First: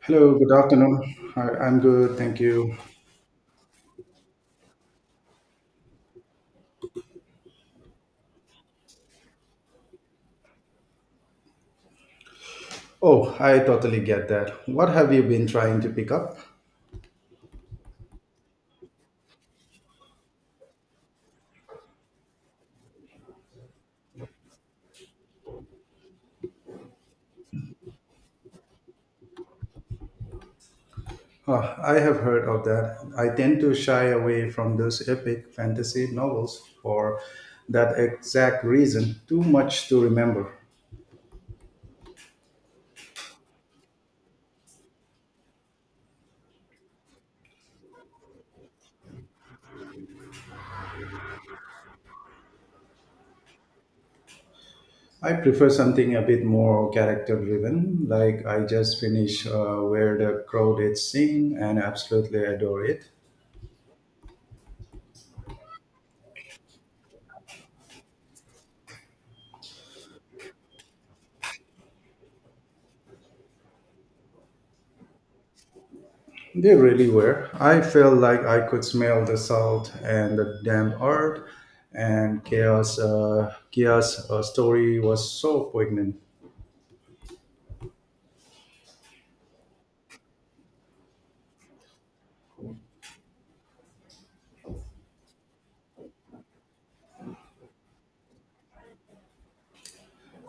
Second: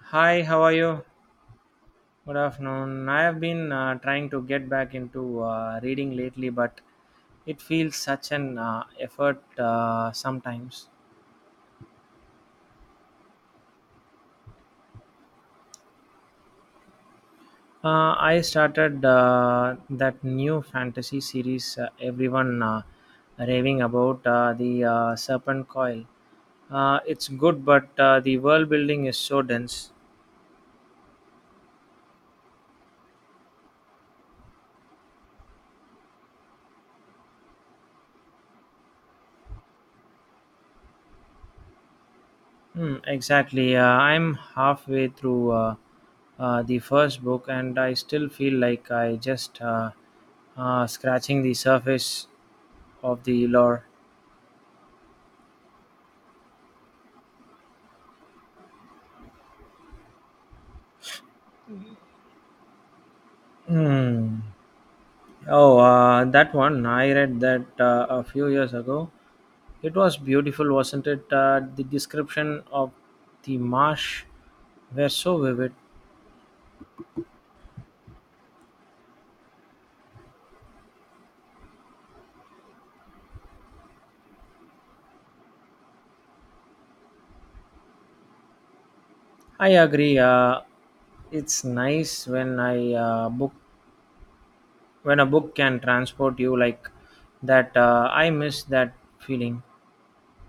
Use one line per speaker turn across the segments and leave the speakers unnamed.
Hello,
Hi,
good
how are
afternoon.
you?
Hi, I'm good,
Good
thank you.
afternoon. I have been trying to get back into reading lately, but it feels such an effort sometimes.
Oh, I totally get that. What have you been trying to pick up?
I started that new fantasy series everyone raving about, the Serpent Coil. It's good, but the world building is so dense.
Oh, I have heard of that. I tend to shy away from those epic fantasy novels for that exact reason. Too much to remember.
Hmm, exactly. I'm halfway through the first book, and I still feel like I just scratching the surface of the lore.
I prefer something a bit more character driven, like I just finished Where the Crowd Is Sing and absolutely adore it.
Hmm. Oh, that one I read that a few years ago. It was beautiful, wasn't it? The description of the marsh were so vivid.
They really were. I felt like I could smell the salt and the damp earth, and Kia's story was so poignant.
I agree. It's nice when I book when a book can transport you like that. I miss that feeling.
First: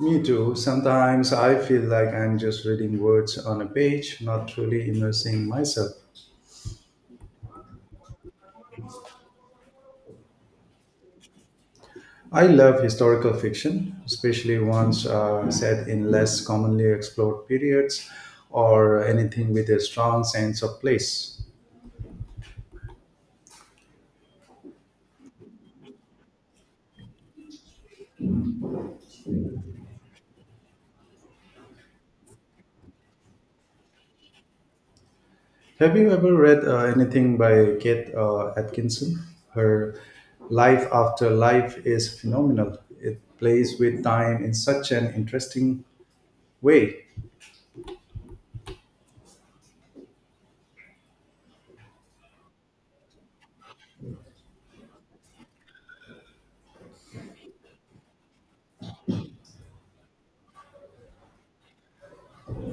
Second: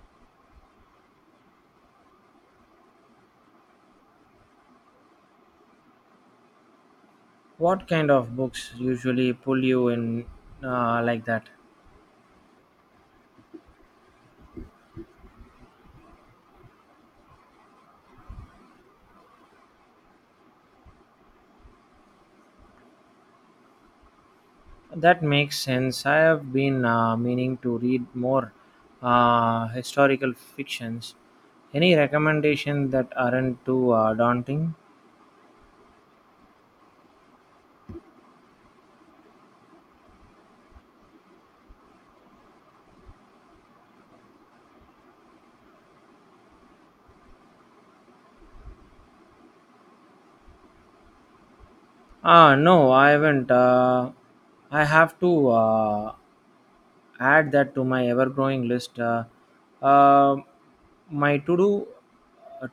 Me too. Sometimes I feel like I'm just reading words on a page, not truly immersing myself.
What kind of books usually pull you in like that?
I love historical fiction, especially ones set in less commonly explored periods or anything with a strong sense of place.
That makes sense. I have been meaning to read more historical fictions. Any recommendation that aren't too daunting?
Have you ever read anything by Kate Atkinson? Her life after life is phenomenal. It plays with time in such an interesting way.
Ah, no, I haven't. I have to add that to my ever growing list. Uh, my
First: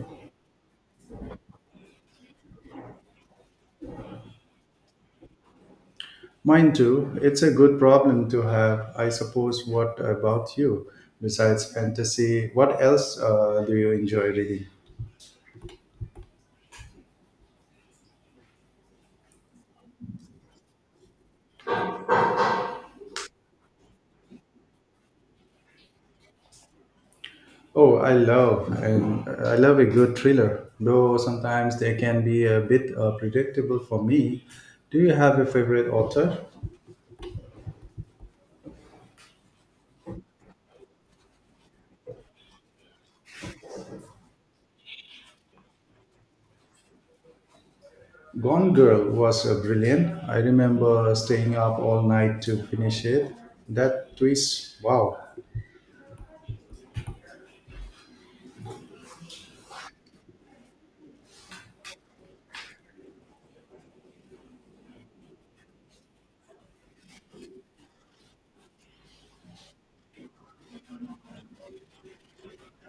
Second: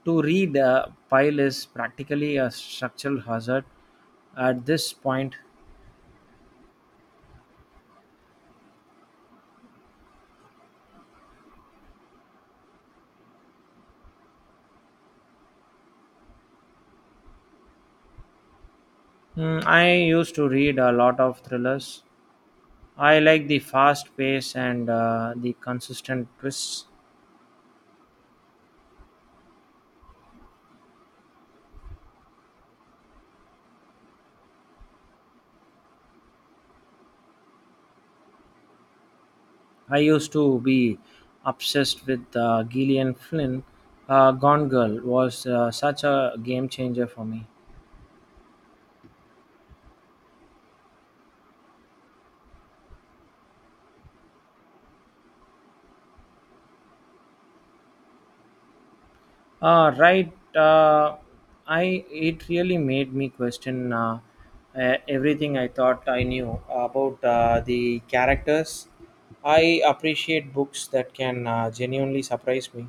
to read pile is practically a structural hazard at this point.
Mine too, it's a good problem to have. I suppose, what about you? Besides fantasy, what else do you enjoy reading?
Hmm, I used to read a lot of thrillers. I like the fast pace and the consistent twists.
Oh, I love a good thriller, though sometimes they can be a bit predictable for me. Do you have a favorite author?
I used to be obsessed with Gillian Flynn. Gone Girl was such a game changer for me.
Gone Girl was brilliant. I remember staying up all night to finish it. That twist, wow.
Right, uh, I it really made me question everything I thought I knew about the characters. I appreciate books that can genuinely surprise me.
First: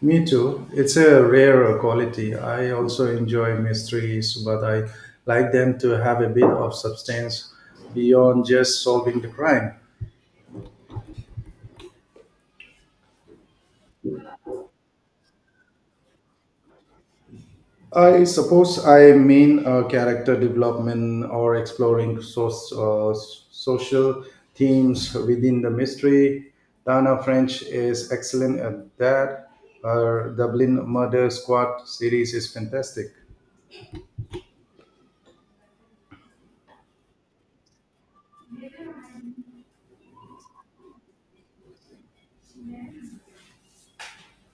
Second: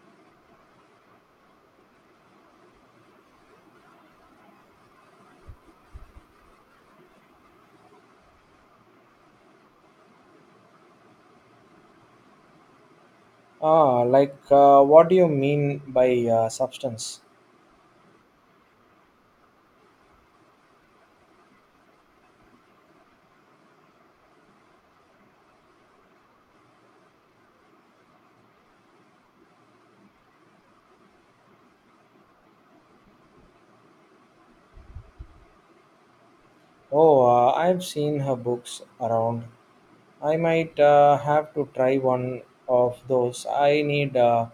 Me too. It's a rare quality. I also enjoy mysteries, but I like them to have a bit of substance beyond just solving the crime.
Ah, like what do you mean by substance?
I suppose I mean character development or exploring uh, social themes within the mystery. Dana French is excellent at that. Her Dublin Murder Squad series is fantastic.
Oh, I've seen her books around. I might have to try one of those. I need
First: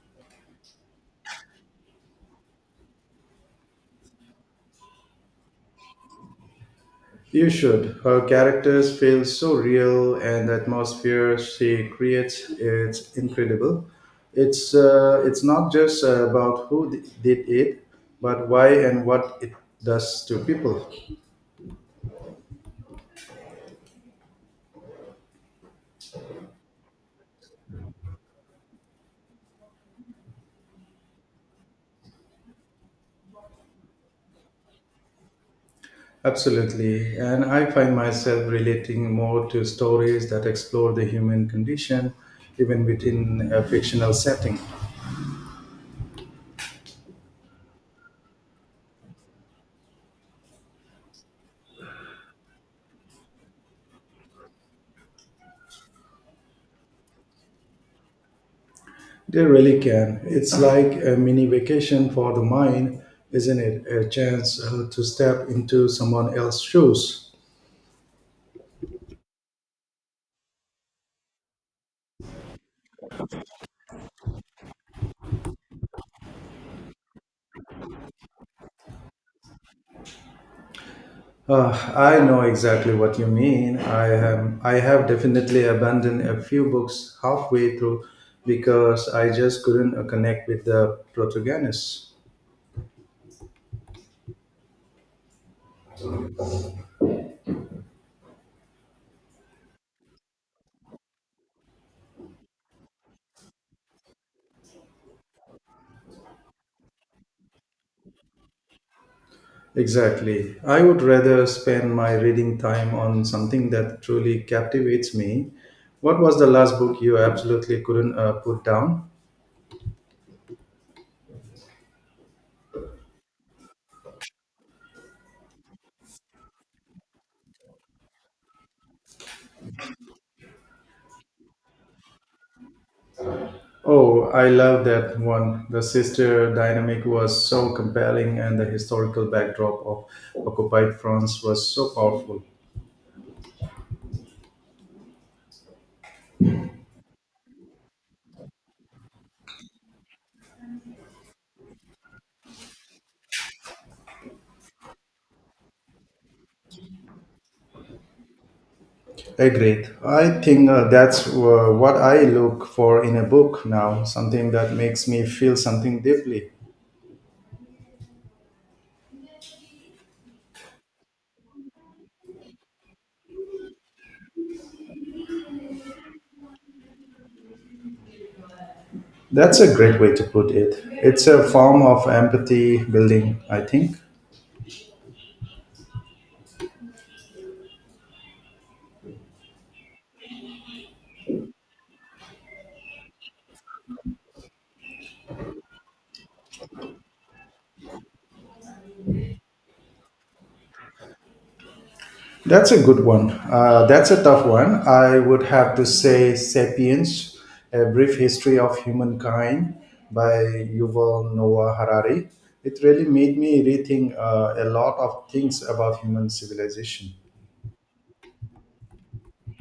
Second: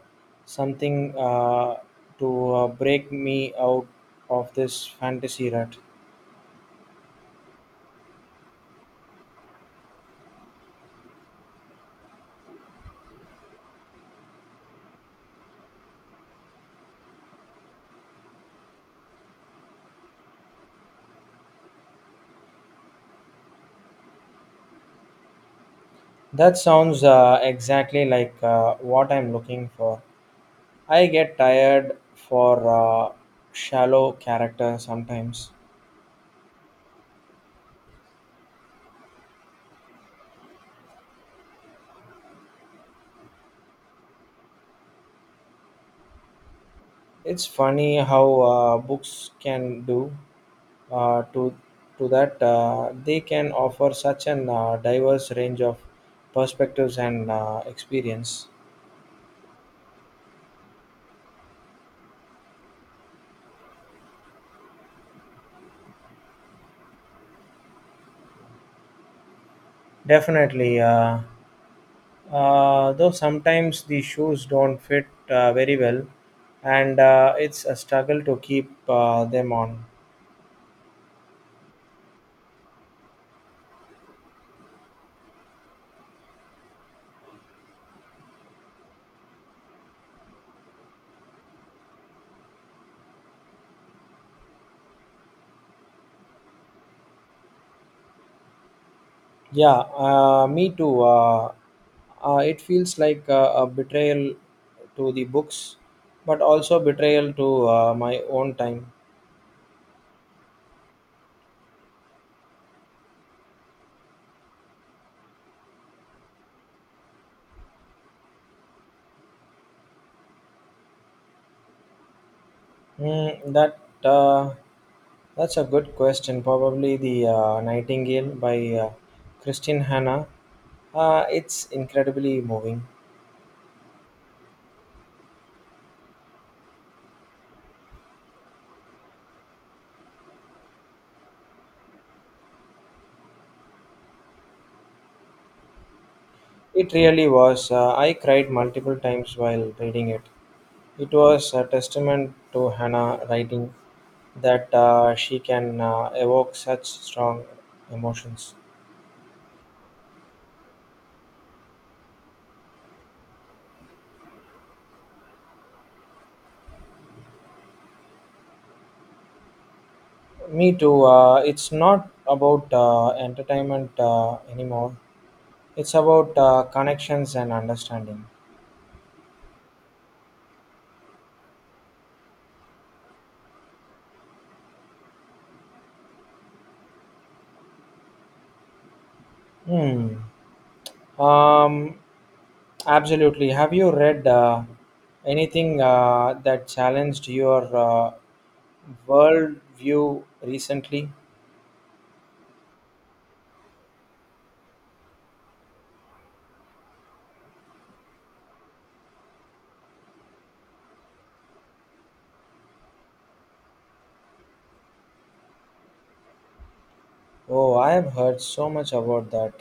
something to break me out of this fantasy rut.
You should. Her characters feel so real, and the atmosphere she creates is incredible. It's not just about who did it, but why and what it does to people.
That sounds exactly like what I'm looking for. I get tired for shallow character sometimes.
Absolutely. And I find myself relating more to stories that explore the human condition, even within a fictional setting.
It's funny how books can do uh, to to that they can offer such an diverse range of perspectives and experience.
They really can. It's like a mini vacation for the mind, isn't it? A chance to step into someone else's shoes.
Definitely, though sometimes the shoes don't fit very well, and it's a struggle to keep them on.
I know exactly what you mean. I have definitely abandoned a few books halfway through because I just couldn't connect with the protagonist.
Yeah, me too. It feels like a betrayal to the books, but also betrayal to my own time.
Exactly. I would rather spend my reading time on something that truly captivates me. What was the last book you absolutely couldn't put down?
Mm, that uh, that's a good question. Probably the Nightingale by uh, Christine Hanna. It's incredibly moving.
Oh, I love that one. The sister dynamic was so compelling, and the historical backdrop of occupied France was so powerful.
It really was. I cried multiple times while reading it. It was a testament to Hannah writing that she can evoke such strong emotions.
Agreed. I think that's what I look for in a book now, something that makes me feel something deeply.
Me too. It's not about entertainment anymore. It's about connections and understanding.
That's a great way to put it. It's a form of empathy building, I think.
Hmm. Um, Absolutely. Have you read anything that challenged your worldview recently?
That's a good one. That's a tough one. I would have to say Sapiens, A Brief History of Humankind by Yuval Noah Harari. It really made me rethink a lot of things about human civilization.
Oh, I have heard so much about that.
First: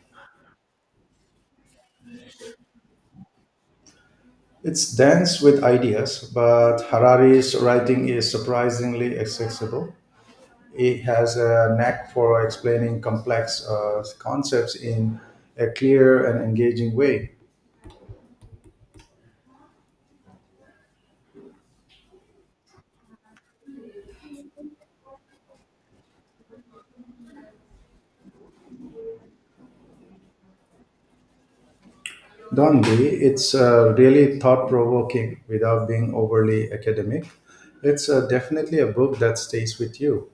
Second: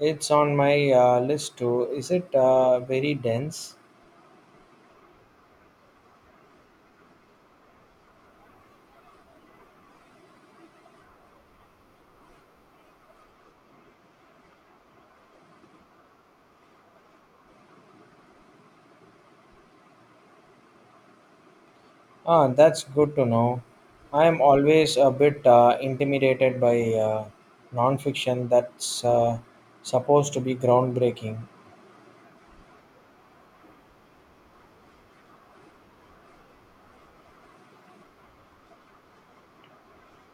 It's on my list too. Is it very dense?
It's dense with ideas, but Harari's writing is surprisingly accessible. He has a knack for explaining complex concepts in a clear and engaging way.
Ah, that's good to know. I am always a bit intimidated by nonfiction that's supposed to be groundbreaking.
Dondi, it's really thought provoking without being overly academic. It's definitely a book that stays with you.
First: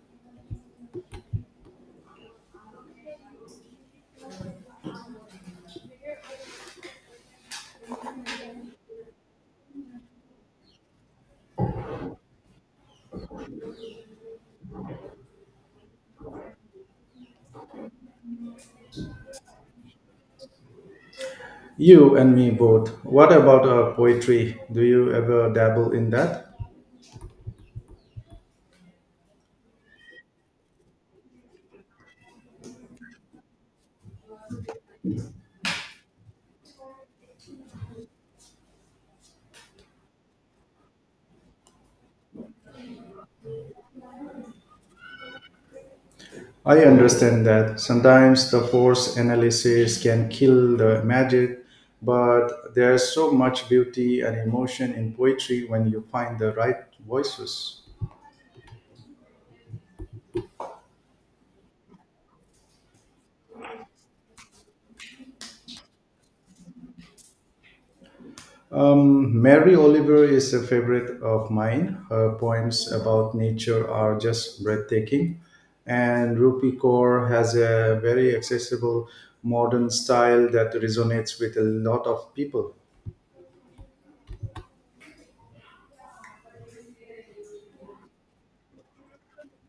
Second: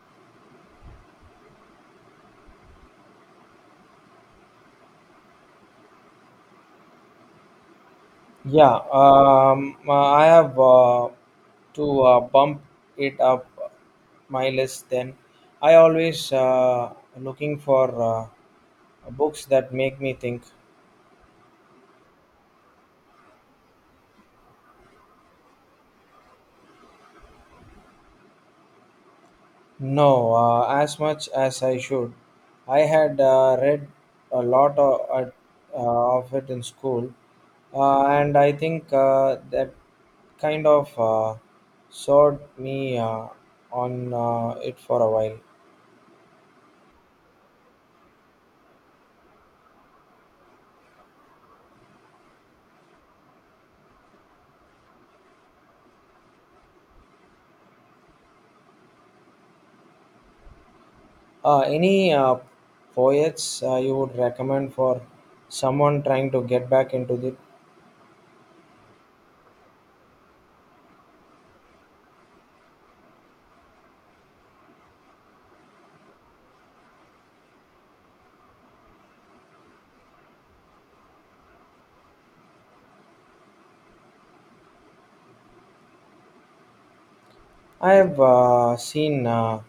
Yeah, I have to bump it up my list. Then I always looking for books that make me think.
You and me both. What about poetry? Do you ever dabble in that?
No, as much as I should. I had read a lot of it in school, and I think that kind of soured me on it for a while.
I understand that sometimes the force analysis can kill the magic, but there's so much beauty and emotion in poetry when you find the right voices.
Any poets you would recommend for someone trying to get back into the?
Mary Oliver is a favorite of mine. Her poems about nature are just breathtaking, and Rupi Kaur has a very accessible modern style that resonates with a lot of people.
I have seen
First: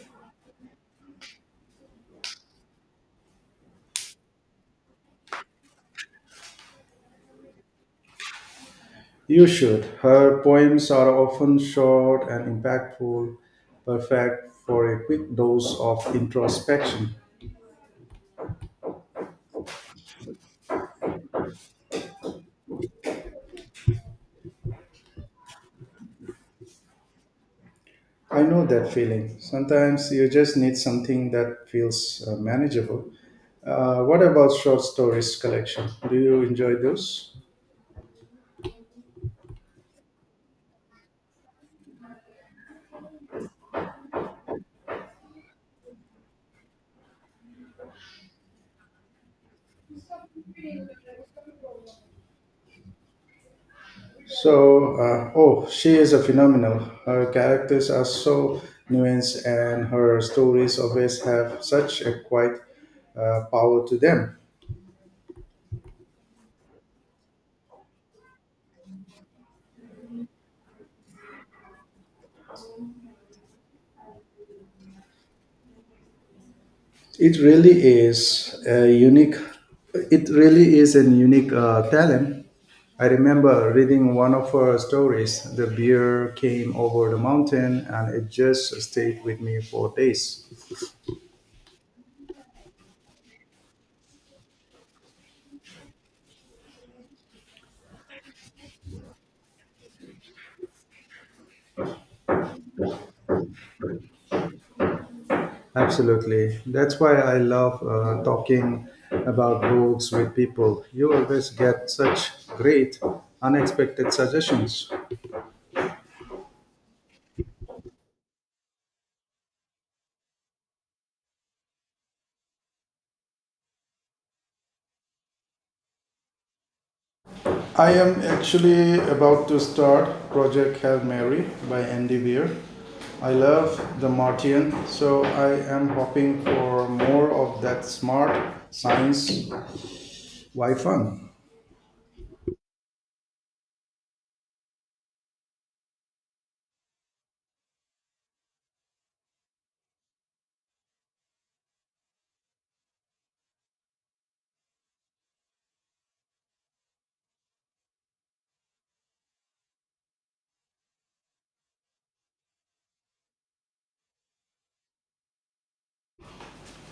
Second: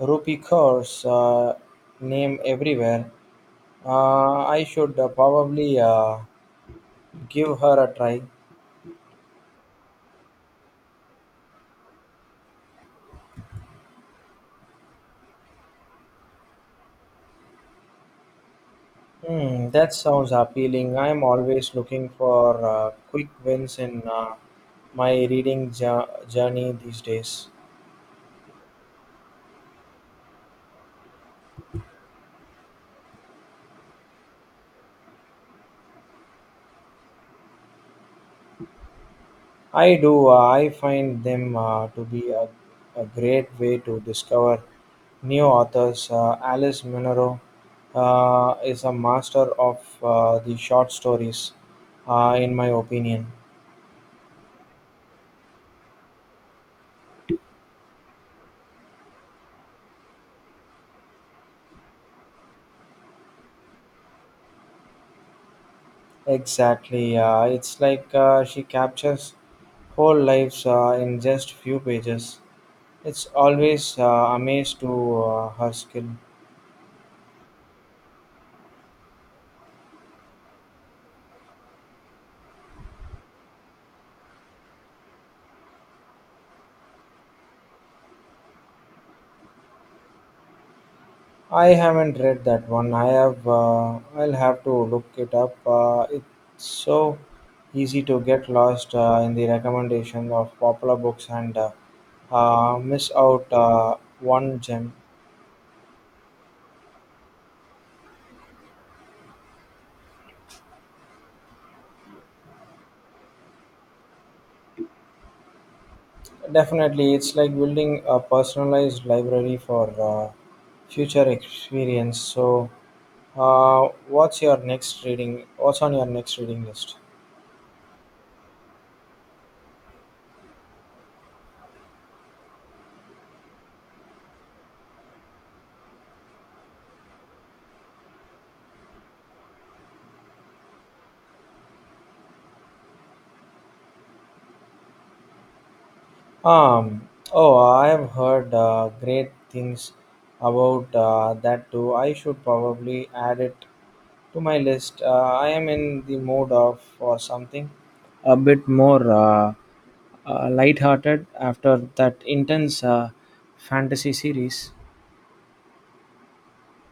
Rupi Kaur's name everywhere. I should probably give her a try.
You should. Her poems are often short and impactful, perfect for a quick dose of introspection.
Hmm, that sounds appealing. I'm always looking for quick wins in my reading journey these days.
I know that feeling. Sometimes you just need something that feels manageable. What about short stories collection? Do you enjoy those?
I do. I find them to be a great way to discover new authors. Alice Munro is a master of the short stories, in my opinion.
Oh, she is a phenomenal. Her characters are so nuanced, and her stories always have such a quiet power to them.
Exactly. It's like she captures whole lives in just few pages. It's always amazed to her skill.
It really is a unique. It really is a unique talent. I remember reading one of her stories. The bear came over the mountain, and it just stayed with me for days.
I haven't read that one. I'll have to look it up. It's so easy to get lost in the recommendation of popular books and miss out one gem.
Absolutely, that's why I love talking about books with people. You always get such great, unexpected suggestions.
Definitely, it's like building a personalized library for future experience. So, what's on your next reading list?
I am actually about to start Project Hail Mary by Andy Weir. I love the Martian, so I am hoping for more of that smart science Why fun?
Um, oh, I have heard great things about that too. I should probably add it to my list. I am in the mood of for something a bit more light-hearted after that intense fantasy series.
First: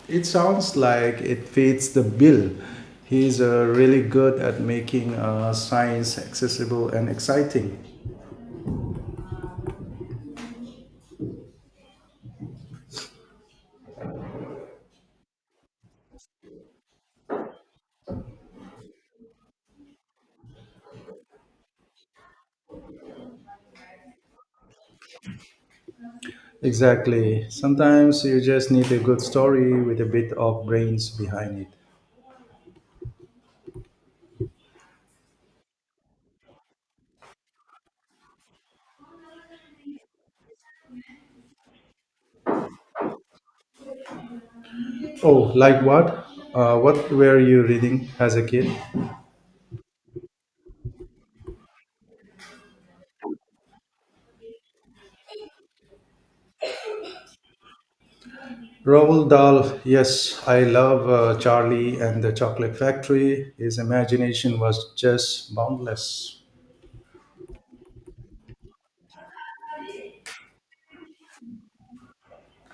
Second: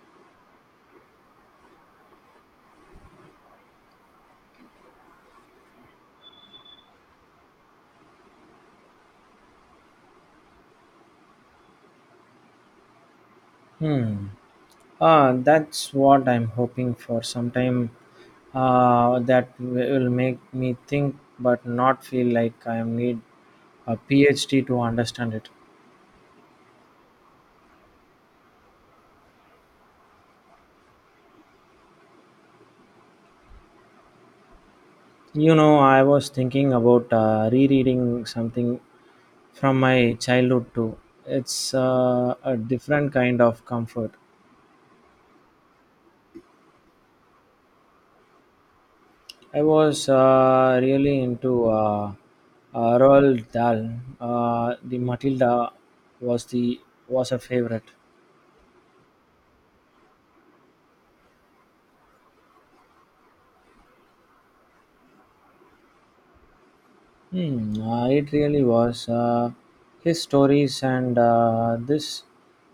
It sounds like it fits the bill. He's really good at making science accessible and exciting.
Hmm. That's what I'm hoping for. Sometime that will make me think, but not feel like I need a PhD to understand it.
Exactly. Sometimes you just need a good story with a bit of brains behind it.
You know, I was thinking about rereading something from my childhood too. It's a different kind of comfort.
Oh, like what? What were you roading as a kid?
I was really into Roald Dahl. The Matilda was the was a favorite.
Roald Dahl, yes, I love Charlie and the Chocolate Factory. His imagination was just boundless.
Hmm, it really was. His stories and this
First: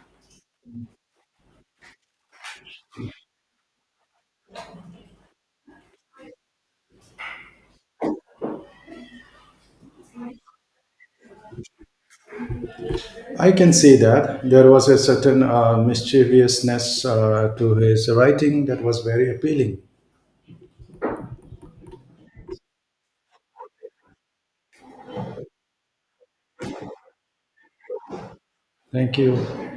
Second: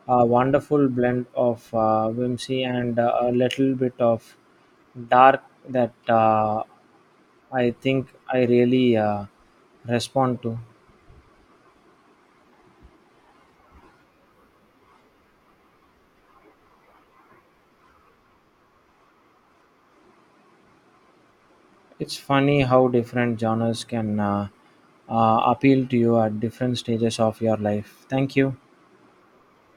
wonderful blend of whimsy and a little bit of dark that I think I really respond to.
I can see that. There was a certain mischievousness to his writing that was very appealing.
It's funny how different genres can appeal to you at different stages of your life. Thank you.
Thank you.